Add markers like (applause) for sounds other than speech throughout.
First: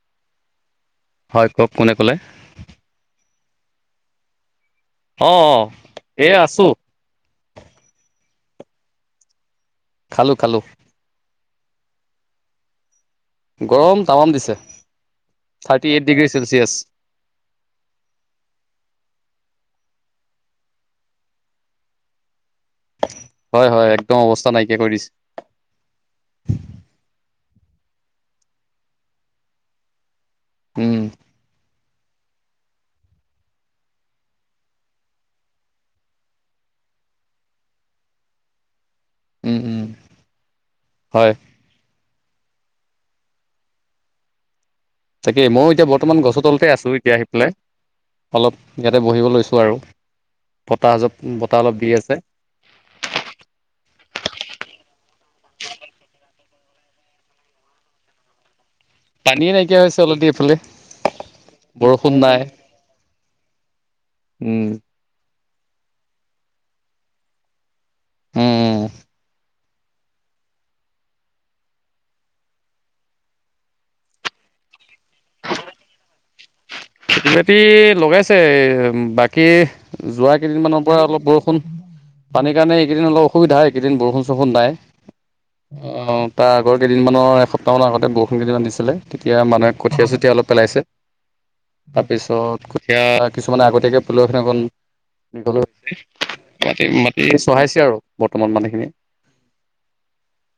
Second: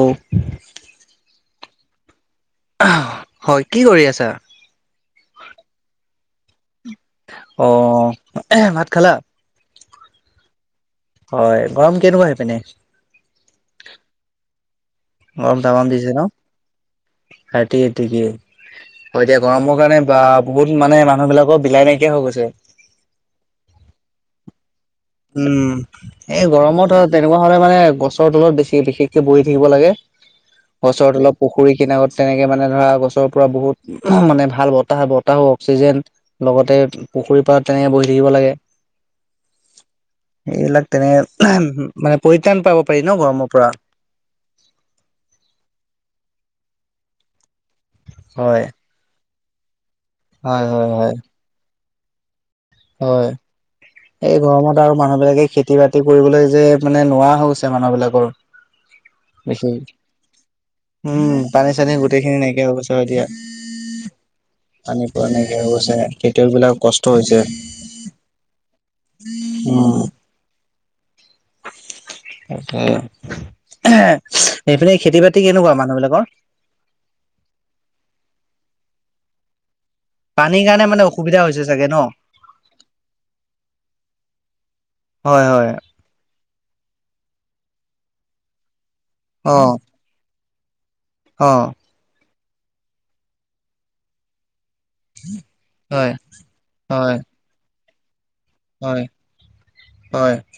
অ' হয় কওক কোনে ক'লে? হয় কি কৰি আছা? অ' এয়া আছো। অ ভাত খালা? খালো খালো। হয় গৰম কেনেকুৱা হৈ পিনে। গৰম টাৱাম দিছে। গৰম থাৰ্টি তাৱাম এইট দিছে ন? ডিগ্ৰী চেলচিয়াছ (unintelligible) তিকে তিক এতিয়া গৰমত মানে বা বহুত মানে মানুহ বিলাকৰ বিলাই নাইকিয়া হৈ গৈছে। হয় হয় একদম অৱস্থা নাইক উম এই গৰমত হয় তেনেকুৱা লে মানে গছৰ তলত বেছি বিশেষকে বহি থাকিব লাগে, উম গছৰ তলত পুখুৰী কিনত তেনেকে মানে ধৰা গছৰ পৰা বহুত মানে ভাল বতাহ বতাহু অক্সিজেন লগতে পুখুৰীৰ পাৰত তেনেকে বহি থাকিব লাগে। উম-উম। এইবিলাক তেনে মানে পৰিত্ৰাণ পাব পাৰি ন গৰমৰ পৰা। তাকে মই এতিয়া বৰ্তমান গছৰ তলতে আছো এতিয়া আহি পেলাই অলপ হয় ইয়াতে বহিব লৈছো। আৰু হয় হয় হয় বতাহত বতাহ অলপ দি আছে। হয়। এই গৰমত আৰু মানুহ বিলাকে খেতি বাতি কৰিবলৈ যে মানে নোৱাৰা হৈ গৈছে মানুহ বিলাকৰ। পানীয়ে দেখি নাইকিয়া হৈছে অলপদেৰি (unintelligible) এইফালে। উম পানী চানী বৰষুণ গোটেইখিনি নাই নাইকিয়া হৈ গৈছে হয় দিয়া উম পানী পোৱা নাই। (unintelligible) হৈছে খেতিয়কবিলাকৰ কষ্ট হৈছে। উম উম। উম তাকে। সেইফালে খেতি বাতি কেনেকুৱা মানুহ বিলাকৰ? খেতি বাতি লগাইছে বাকী যোৱা পানীৰ কাৰণে কেইদিনমানৰ পৰা মানে অলপ অসুবিধা বৰষুণ। হৈছে চাগে ন? পানীৰ কাৰণে এইকেইদিন অলপ অসুবিধা হয়, এইকেইদিন বৰষুণ চৰষুণ নাই। হয় হয় অ তাৰ আগৰ কেইদিনমানৰ এসপ তাৰমানে আগতে বৰষুণ কেইদিনমান দিছিলে তেতিয়া অ মানুহে কঠীয়া চঠীয়া অলপ পেলাইছে। অ তাৰপিছত কঠীয়া কিছুমানে আগতীয়াকে পেলোৱাখিনিয়ে অকণ। হয় ঘ ম (unintelligible) হয় মাটি চহাইছে আৰু। বৰ্তমান মানুহখিনি হয় হয়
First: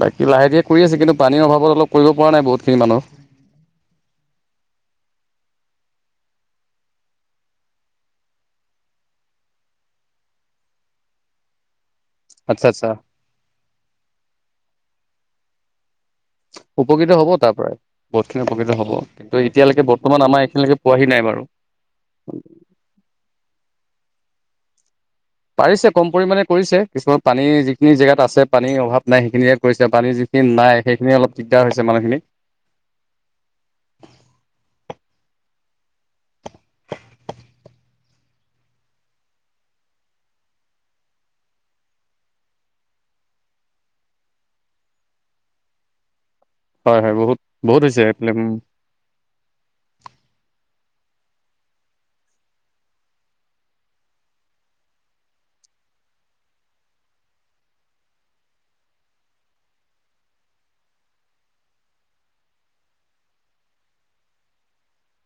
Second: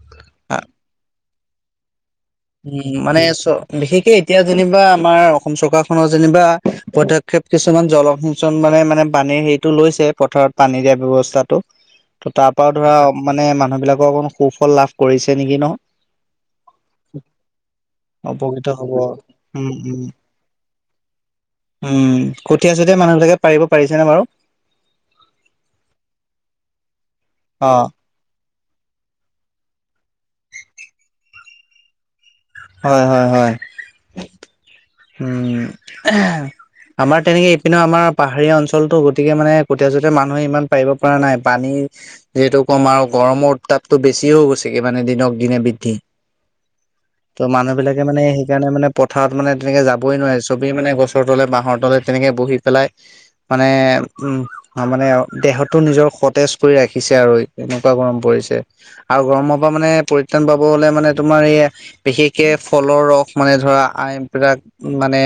বাকী লাহে ধীৰে কৰি আছে কিন্তু পানীৰ অভাৱত অলপ কৰিব পৰা নাই বহুতখিনি উম মানুহ মানে চ বিশেষকে এতিয়া যেনিবা আমাৰ অসম চৰকাৰ খনৰ যেনিবা পদক্ষেপ কিছুমান জলসিঞ্চন মানে-মানে পানীৰ হেইটো লৈছে। তে পথাৰত পানী দিয়া ব্যৱস্থাটো ত তাৰ আচ্ছা পৰাও আচ্ছা ধৰা মানে মানুহ বিলাকৰ অকমান সুফল লাভ কৰিছে নেকি নহ? উপকৃত হব তাৰ পৰাই বহুতখিনি উপকৃত হ'ব কিন্তু উম এতিয়ালৈকে উম বৰ্তমান আমাৰ এইখিনিলৈকে পোৱাহি নাই বাৰু। উম কঠীয়া চঠীয়া মানুহবিলাকে পাৰিব পাৰিছেনে বাৰু? পাৰিছে কম পৰিমামানে কৰিছে কিছুমান পানী অ যিখিনি জেগাত আছে পানীৰ অভাৱ নাই সেইখিনিয়ে কৰিছে পানী যিখিনি নাই সেইখিনি অলপ দিগদাৰ হৈছে মানুহখিনিৰ। হয়-হয়-হয়। উম। আমাৰ তেনেকে ইপিনে আমাৰ পাহাৰীয়া অঞ্চলতো গতিকে মানে কঠীয়া চতিয়া মানুহে ইমান পাৰিব পৰা নাই পানী যিহেতু কম আৰু গৰমৰ উত্তাপটো বেছি হৈ গৈছে কি মানে দিনক দিনে বৃদ্ধি। হয় হয় বহুত ত' মানুহ বহুত হৈছে বিলাকে মানে এইফালে উম সেইকাৰণে মানে পথাৰত মানে। এ যাবই নোৱাৰি চবেই মানে গছৰ তলে বাঁহৰ তলে তেনেকে বহি পেলাই মানে উম। অ মানে দেহতো নিজৰ সতেজ পৰি ৰাখিছে আৰু এনেকুৱা গৰম পৰিছে আৰু গৰমৰ পা মানে পৰিত্ৰাণ পাব হলে মানে তোমাৰ এই বিশেষকে ফলৰ ৰস মানে ধৰা আইন বিলাক মানে।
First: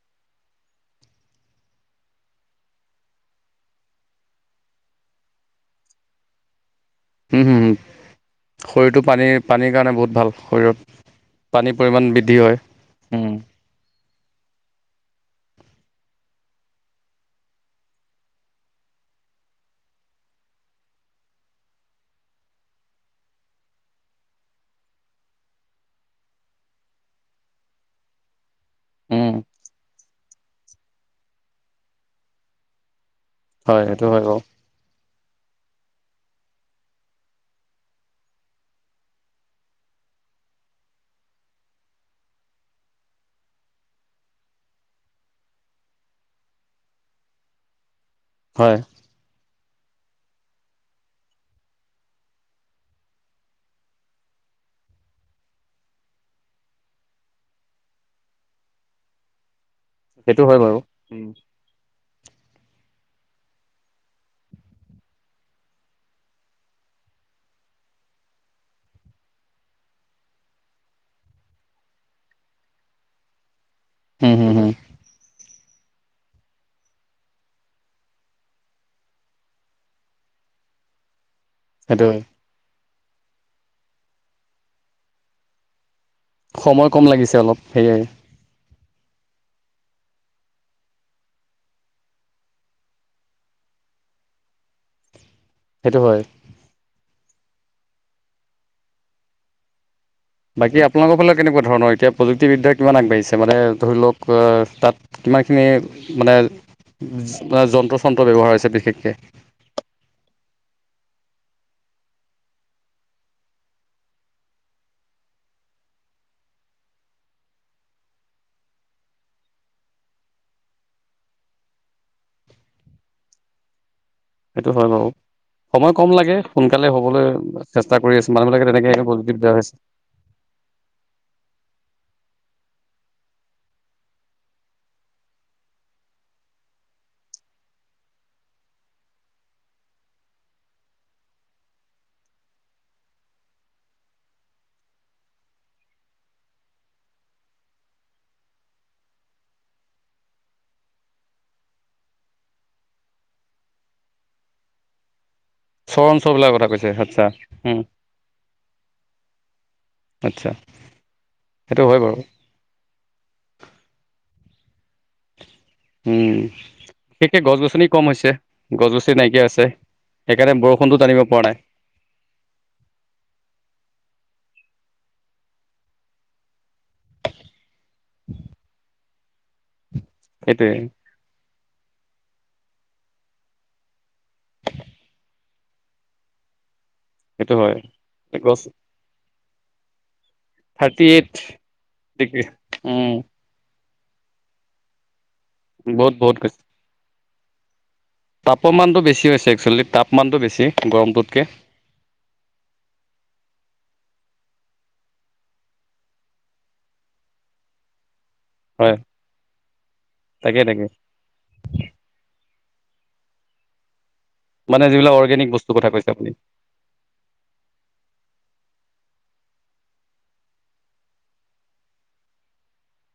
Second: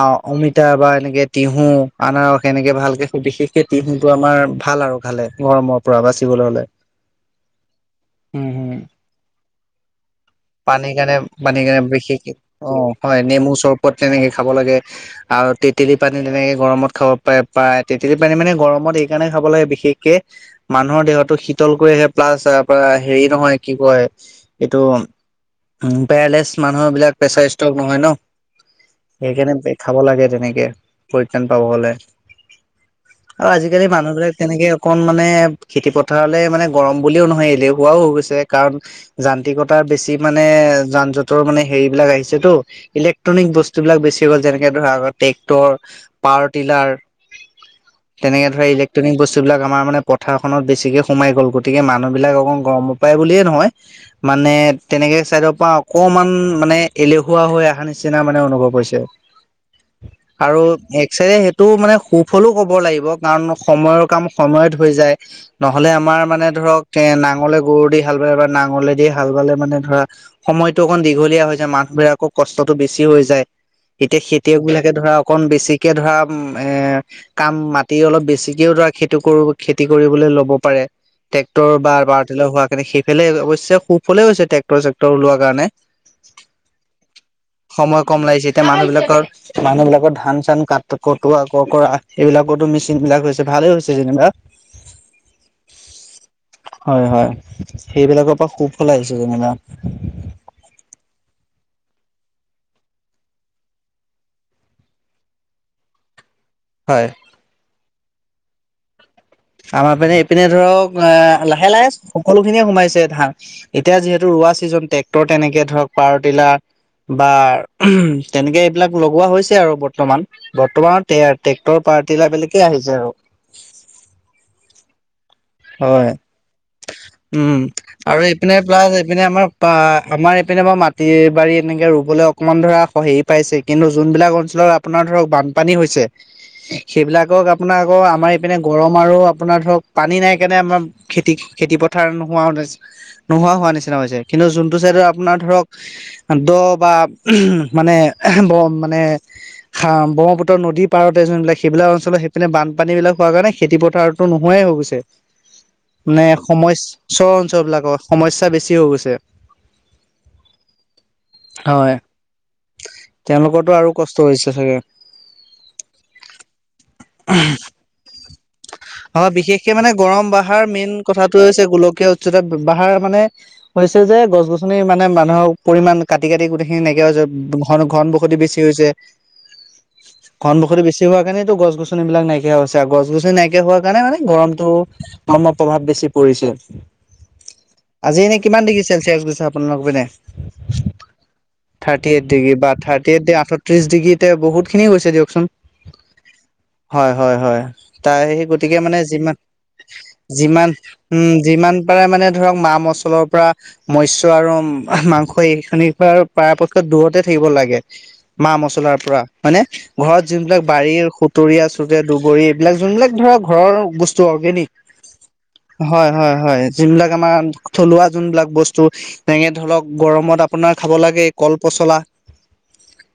আ অমিতা বা এনেকে তিহু আনাৰস এনেকে ভালকে সুধি বিশেষকেই তিঁহুটো আমাৰ ভাল ভাল আৰু খালে গৰমৰ পৰা বাচিবলৈ হলে উম হুম হুম উম হুম শৰীৰটো পানীৰ পানীৰ কাৰণে বহুত ভাল পানীৰ শৰীৰত কাৰণে পানীৰ কাৰণে পৰিমাণ বিশেষ বৃদ্ধি হয় অ হয় উম, নেমু চৰবত তেনেকে খাব লাগে আৰু তেতেলী পানী তেনেকে গৰমত খাব পা পায় তেতেলী পানী মানে গৰমত এইকাৰণে খাব লাগে বিশেষকে মানুহৰ দেহতটো শীতল কৰি ৰাখে প্লাছ তাৰপা হেৰি নহয় কি কয় এইটো উম পেৰালেচ মানুহ বিলাক পেচাৰ ষ্ট টব নহয় ন উম, সেইকাৰণে খাব লাগে তেনেকে পৰিত্ৰাণ পাব হলে আৰু হয় আজিকালি সেইটো মানুহ হয় বিলাক বাৰু তেনেকে অকণ মানে খেতি পথাৰলে মানে গৰম বুলিও নহয় এলেহুৱাও হৈ গৈছে কাৰণ যান্ত্ৰিকতাৰ বেছি মানে এ যান জঁটৰ মানে হেৰি বিলাক আহিছে এটো ইলেক্ট্ৰনিক বস্তুবিলাক বেছি হ'ল যেনেকে ধৰা আ ট্ৰেক্টৰ পাৱৰ টিলাৰ তেনেকে ধৰা হয় ইলেক্ট্ৰনিক বস্তুবিলাক আমাৰ মানে পথাৰ খনত বেছিকে সোমাই গ'ল গতিকে মানুহ বিলাক অক গৰম পায় বুলিয়ে নহয় মানে এ তেনেকে চাইডৰ পৰা অকমান মানে এলেহুৱা হৈ অহা নিচিনা মানে অনুভৱ হৈছে সেইটো হয় আৰু বাৰু। এক চাইডে উম, সেইটো মানে খুব সফলো ক'ব লাগিব কাৰণ সময়ৰ কাম সময়ত হৈ যায় নহলে আমাৰ মানে ধৰক কে না নাঙলে গৰু দি হাল বালে বা নাঙলে দি হাল বালে মানে ধৰা সময়তো অকন দীঘলীয়া হৈছে মা বিৰা-কৌ কষ্টতো বেছি হৈ যায় এতিয়া হুম, খেতিয়ক হুম, বিলাকে ধৰা অকন বেছি কে ধৰা এ কাম মাটি অলপ বেছিকেও ধৰা খেতি কৰো, খেতি কৰিবলৈ লব পাৰে। ট্ৰেক্টৰ বা সেইটো হয় পাৱাৰ টিলাৰ হোৱা কাৰণে সেই ফেলে অৱশ্যে সুফলে হৈছে ট্ৰেক্টৰ চেক্টৰ ওলোৱাৰ কাৰণে সময় কম লাগিছে অলপ সময় সেয়াই কম লাগিছে মানুহ বিলাকৰ মানুহ বিলাকৰ ধান চান কাট কটোৱা ককৰা এইবিলাকতো মেচিন বিলাক হৈছে ভাল ভালেই হৈছে যেনিবা সেইটো হয় হয় হয় সেইবিলাকৰ পৰা সুফল আহিছে যেনিবা বাকী আপোনালোকৰ ফালে কেনেকুৱা ধৰণৰ এতিয়া প্ৰযুক্তিবিদ্যা কিমান আগবাঢ়িছে মানে ধৰি লওক অ তাত ইমানখিনি মানে হয় য যন্ত্ৰ চন্ত্ৰ ব্যৱহাৰ হৈছে বিশেষকে আমাৰ পিনে এইপিনে ধৰক আ লাহে লাহে সকলো খিনিয়ে সোমাইছে ধান এতিয়া যিহেতু পোৱা ছিজন ট্ৰেক্টৰ তেনেকে ধৰক পাৱাৰ টিলাৰ বা তেনেকে এইবিলাক লগোৱা হৈছে আৰু বৰ্তমান বৰ্তমানৰ টে ট্ৰেক্টৰ পা পাৰ্টিলা বিলকে আহিছে আৰু সেইটো হয় বাৰু সময় হয় কম লাগে সোনকালে হ'বলৈ উম চেষ্টা আৰু কৰি আছে মানুহবিলাকে তেনেকে পজিটিভ দিয়া হৈছে এপিনে পা মাটিয়ে বাৰীয়ে এনেকে ৰো হবলে অকনমান ধৰা হেৰি পাইছে কিন্তু যোনবিলাক অঞ্চলত আপোনাৰ ধৰক বানপানী হৈছে সেইবিলাকক আপোনাৰ আকৌ আমাৰ ইপিনে গৰম আৰু আপোনাৰ ধৰক পানী নাই সেইকাৰণে আমাৰ খেতি খেতি পথাৰ নোহোৱাও নোহোৱা হোৱা নিচিনা হৈছে কিন্তু যোনটো চাইদৰ আপোনাৰ ধৰক দ বা উহু মানে এহে মানে হা ব্ৰহ্মপুত্ৰ নদীৰ পাৰতে যোনবিলাক সেইবিলাক অঞ্চলত সেইপিনে বানপানী বিলাক হোৱা কাৰণে খেতি পথাৰতো নহয় এ হৈ গৈছে চৰ মানে অঞ্চলবিলাকৰ কথা সমছ্ কৈছে আচ্ছা চৰ অঞ্চল উম, বিলাকৰ সমস্যা বেছি হৈ গৈছে আচ্ছা সেইটো হয় বাৰু। তেওঁলোকৰটো আৰু কষ্ট হৈছে চাগে। উম বিশেষকে গছ গছনি কম হৈছে গছ গছ- অ বিশেষকে মানে গৰম বাহাৰ মেইন টানিব কথাটো পৰা নাই হৈছে গোলকীয়া উচ্চতা বাহাৰ মানে হৈছে যে গছ গছনি মানে মানুহৰ পৰিমাণ কাটি কাটি গোটেইখিনি নাইকিয়া হৈছে ঘন ঘন বসতি বেছি হৈছে। ঘন সেইটোৱে বসতি বেছি হোৱা কাৰনে গছ গছনিবিলাক নাইকিয়া হৈছে আৰু গছ গছনি নাইকিয়া হোৱা সেকাৰণে মানে গৰমটো গৰমৰ প্ৰভাৱ বেছি পৰিছে। সেইটো হয়। আজি এনেই গছ কিমান ডিগ্ৰী চেলচিয়াছ গৈছে আপোনালোকৰ পিনে? Thirty eight thirty eight degree বা থাৰ্টি এইট আঠত্ৰিশ। যিকিতে বহুত খিনি গৈছে দিয়কচোন। বহুত বহুত গৈছ- হয় হয় হয় তাই সে সেই গতিকে মানে পমানটো বেছি যিমান হৈছে এক- যিমান উম যিমান পাৰা মানে ধৰক মা মচলৰ পৰা মস- ত আৰু মাংস এই খিনি পৰাপক্ষত দূৰতে থাকিব লাগে। মা মছলাৰ হয় পৰা মানে ঘৰত তাকে যোনবিলাক তাকে। বাৰীৰ সুতৰীয়া চুটে দুবৰীৰ এইবিলাক যোনবিলাক ধৰ ঘৰৰ বস্তু অৰ্গেনিক। মানে যিবিলাক অৰ্গেনিক বস্তুৰ কথা কৈছে হয় আপুনি হয় হয় যোন বিলাক আমাৰ থলুৱা যোনবিলাক বস্তু। তেনেকে ধৰক গৰমত আপোনাৰ খাব লাগে কল পচলা।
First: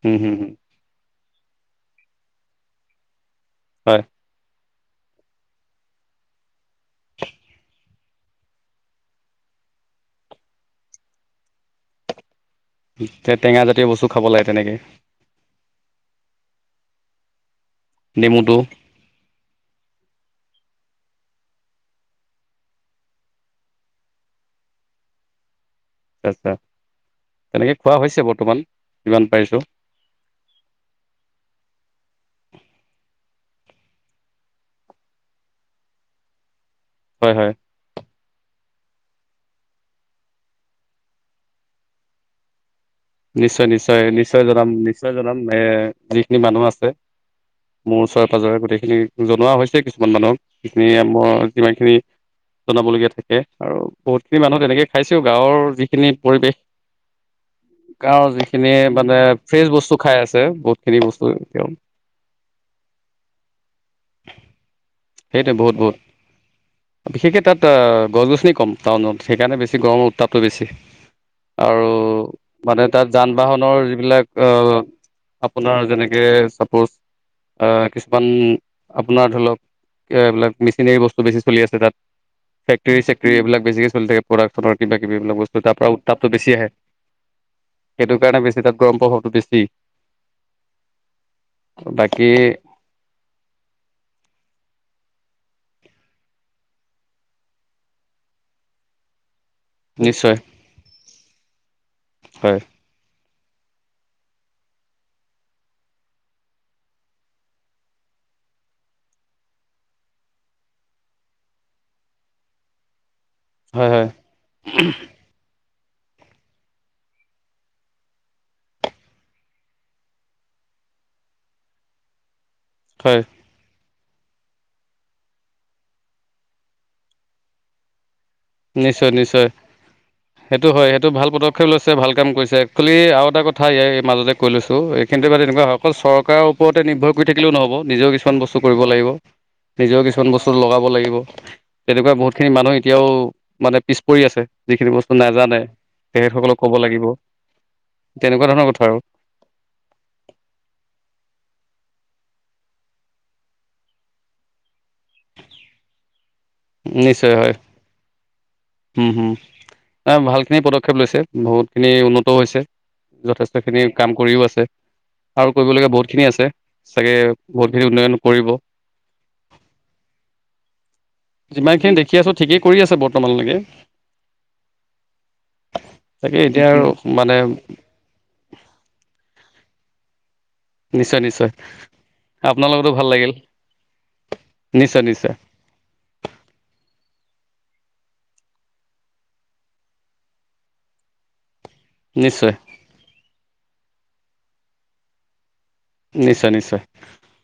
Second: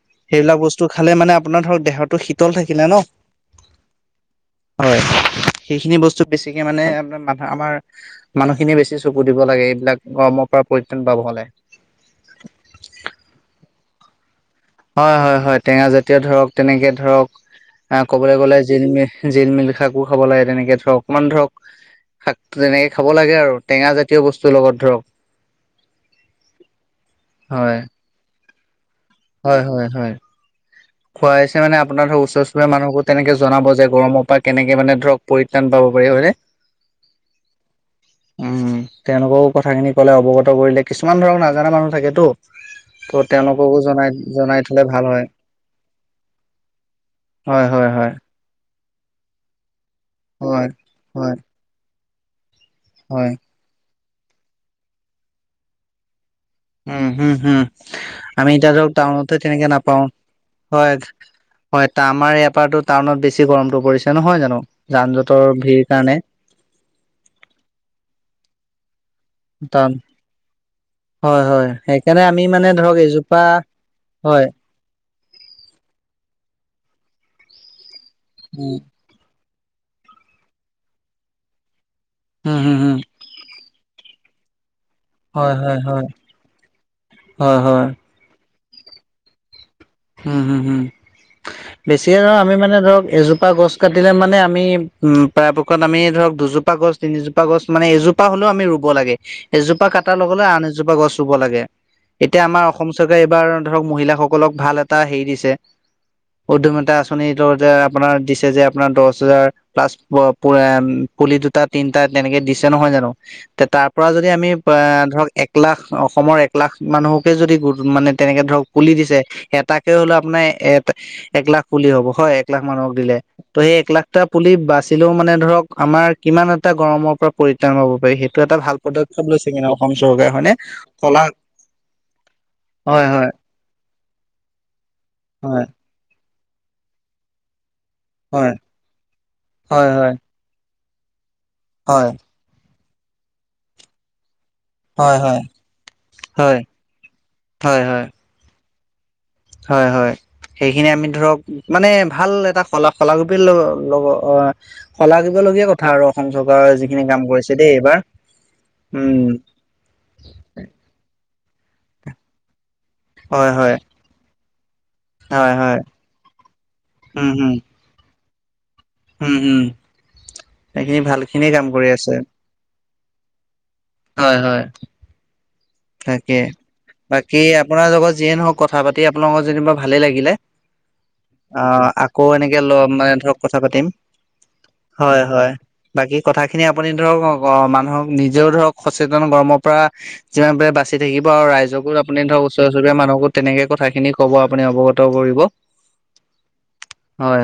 উম, হুম, হুম সেইবিলাক বস্তু খালে মানে আপোনাৰ ধৰক দেহটো শীতল থাকিলে ন। হয়। হয়। সেইখিনি বস্তু বেছিকে মানে আপোনাৰ মানহ আমাৰ মানুহখিনিয়ে বেছি চকু দিব লাগে এইবিলাক অ- সমাপ্তৰ পৰিত্ৰাণ পাব হ'লে। টেঙা জাতীয় বস্তু খাব লাগে। তেনেকে হয় হয় হয় টেঙা জাতীয় ধৰক তেনেকে ধৰক। আহ ক'বলৈ নেমুটো গ'লে জিল মিল জিল মিল শাকো খাব লাগে তেনেকে ধৰক অকমান ধৰক শাক তেনেকে খাব লাগে আৰু, টেঙা জাতীয় বস্তুৰ লগত ধৰক। ৰাস্তা তেনেকে হয় খোৱা হৈছে বৰ্তমান। যিমান পাৰিছো হয় হয় হয় খুৱাইছে মানে আপোনাৰ ধৰ ওচৰ চুবুৰীয়া মানুহকো তেনেকে জনাব যে গৰমৰ পৰা কেনেকে মানে দৰক পৰিত্ৰাণ পাব পাৰি হয় নে। হয় হয়। উম তেওঁলোকৰও কথাখিনি কলে অৱগত কৰিলে কিছুমান ধৰক নাজানা মানুহ থাকেতো। ত নিশ্চয় তেওঁলোককো নিশ্চয় জনাই নিশ্চয় জনাই জনাম থলে ভাল নিশ্চয় হয় জনাম এ যিখিনি মানুহ আছে হয় হয় মোৰ হয় ওচৰে পাজৰে। গোটেইখিনি জনোৱা হৈছে কিছুমান মানুহক হয় যিখিনি হয় যিমান খিনি। জনাবলগীয়া হয়। থাকে আৰু বহুতখিনি মানুহ তেনেকৈ খাইছেও গাঁৱৰ যিখিনি পৰিৱেশ উম হম হম। গাঁৱৰ আমি যিখিনি এতিয়া ধৰক মানে টাউনতে ফ্ৰেছ তেনেকে বস্তু নাপাও খাই আছে হয় বহুতখিনি বস্তু তেওঁ হয় আমাৰ ইয়াৰ পৰাটো। কণত বেছি গৰমটো পৰিছে নহয় জানো, যান জঁটৰ ভিৰ কাৰণে। বিশেষকে তাত গছ গছনি কম টাউনত। সেইকাৰণে বেছি টাউন গৰমৰ উত্তাপটো বেছি হয়, হয়, আৰু সেইকাৰণে আমি মানে ধৰক তাত যান এজোপা বাহনৰ যিবিলাক হয়, অহ আপোনাৰ যেনেকে চাপোজ আহ কিছুমান উম, আপোনাৰ ধৰি লওক। এইবিলাক মেচিনেৰি বস্তু বেছি চলি আছে তাত হুম, হুম, হুম, ফেক্টৰী চেক্টৰী এইবিলাক। বেছিকে চলি থাকে প্ৰডাক্টফতৰ কিবা কিবি এইবিলাক হয়, বস্তু তাৰ হয়, পৰা হয়, উত্তাপটো বেছি আহে। হয় হয়। সেইটো কাৰণে বেছি তাত গৰম প্ৰভাৱটো বেছি। হম হম হম। বেছিয়ে বাকী ধৰ আমি মানে ধৰক এজোপা গছ কাটিলে মানে আমি উম, পাৰাপক্ষত আমি ধৰক দুজোপা গছ তিনিজোপা গছ মানে এজোপা হলেও আমি ৰুব লাগে। এজোপা কাটাৰ লগে নিশ্চয় লগে আন এজোপা গছ ৰুব লাগে, এতিয়া হয় আমাৰ অসম চৰকাৰে বাৰু ধৰক মহিলাসকলক ভাল এটা হেৰি দিছে। উদ্যমতা আঁচনীটো যে আপোনাৰ দিছে যে আপোনাৰ দশ হেজাৰ প্লাছ (unintelligible) পুলি দুটা, তিনটা তেনেকে দিছে নহয় জানো, তে হয় তাৰ পৰা হয় যদি আমি পা ধৰক এক এক লাখ অসমৰ এক লাখ মানুহকে যদি মানে তেনেকে ধৰক পুলি দিছে। এটাকে হলেও আপোনাৰ এ এক লাখ পুলি হ'ব হয় এক লাখ মানুহক দিলে, হয় ত' সেই এক লাখ টা পুলি বাচিলেও মানে ধৰক, আমাৰ কিমান এটা গৰমৰ পৰা পৰিত্ৰাণ পব পাৰি সেই নিশ্চয় নিশ্চয়, হয়নে সেইটো হয় সেইটো কলা ভাল পদক্ষেপ লৈছে ভাল কাম কৰিছে একচুৱেলি হয় আ হয় এটা কথা ইয়াৰ মাজতে কৈ লৈছো, এইখিনিতে এই কিন্তু হয় তেনেকুৱা অকল চৰকাৰৰ ওপৰতে নিৰ্ভৰ কৰি থাকিলেও নহ'ব। নিজেও কিছুমান হয় বস্তু কৰিব লাগিব, হয় নিজেও হয় কিছুমান বস্তু লগাব লাগিব। হয় তেনেকুৱা বহুত খিনি মানুহ এতিয়াও, মানে পিছ পৰি আছে। যিখিনি বস্তু হয় হয় নাজানে, হয় তেখেতসকলক কব লাগিব, হয় হয় তেনেকুৱা ধৰণৰ কথা আৰু। হয়, হয়, সেইখিনি আমি ধৰক, মানে ভাল এটা কলা (unintelligible) লব অ, (unintelligible) লগীয়া কথা আৰু। (unintelligible) যিখিনি আৰু কাম নিশ্চয় হয় কৰিছে দে এইবাৰ, উম, এ ভাল খিনি পদক্ষেপ লৈছে, বহুত খিনি উন্নতও হৈছে, হয় যথেষ্ট হয় খিনি কাম কৰিও আছে। হয় আৰু হয় কৰিবলগীয়া বহুত খিনি আছে, চাগে উম হম বহুতখিনি উন্নয়ন কৰিব। উম, উম, সেইখিনি ভাল খিনিয়ে কাম যিমান কৰি খিনি আছে দেখি আছো ঠিকেই কৰি আছে বৰ্তমানলৈকে। হয়, হয়, তাকে, এতিয়া আৰু মানে বাকী আপোনাৰ লগত যিয়ে নহওক কথা পাতি আপোনাৰ লগত যেনিবা ভালেই লাগিলে। নিশ্চয় নিশ্চয় অ', আকৌ এনেকে আপোনাৰ ল লগতো ভাল মানে লাগিল ধৰক কথা পাতিম। নিশ্চয় হয়, নিশ্চয় হয়, বাকী কথাখিনি আপুনি ধৰক অ', মানুহক নিজেও ধৰক সচেতন গৰমৰ পৰা, যিমান পাৰে বাচি থাকিব আৰু ৰাইজক আপুনি ধৰক নিশ্চয় ওচৰ চুবুৰীয়া মানুহকো তেনেকে কথাখিনি কব আপুনি অৱগত কৰিব। নিশ্চয় নিশ্চয়। হয়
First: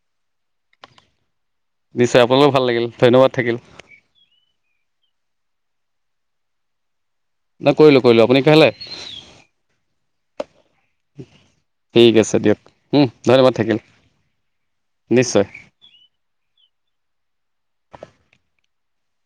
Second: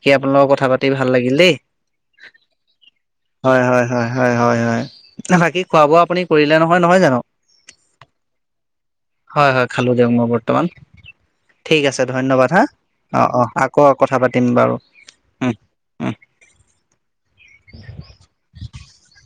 (unintelligible) আপোনাৰ কথা পাতি ভাল লাগিল দেই। নিশ্চয় আপোনালোকো ভাল লাগিল ধন্যবাদ থাকিল হয়, হয়, হয়, হয়, হয়, হয়, (unintelligible) বাকী খোৱা বোৱা আপুনি কৰিলে নহয়, নহয় জানো? ন কৰিলোঁ কৰিলোঁ আপুনি খালে হয়, হয়, খালো দিয়ক মই বৰ্তমান। ঠিক আছে ধন্যবাদ হা, অ, অ, ধন্যবাদ থাকিল আকৌ কথা পাতিম বাৰু, নিশ্চয় উম, উম, (unintelligible)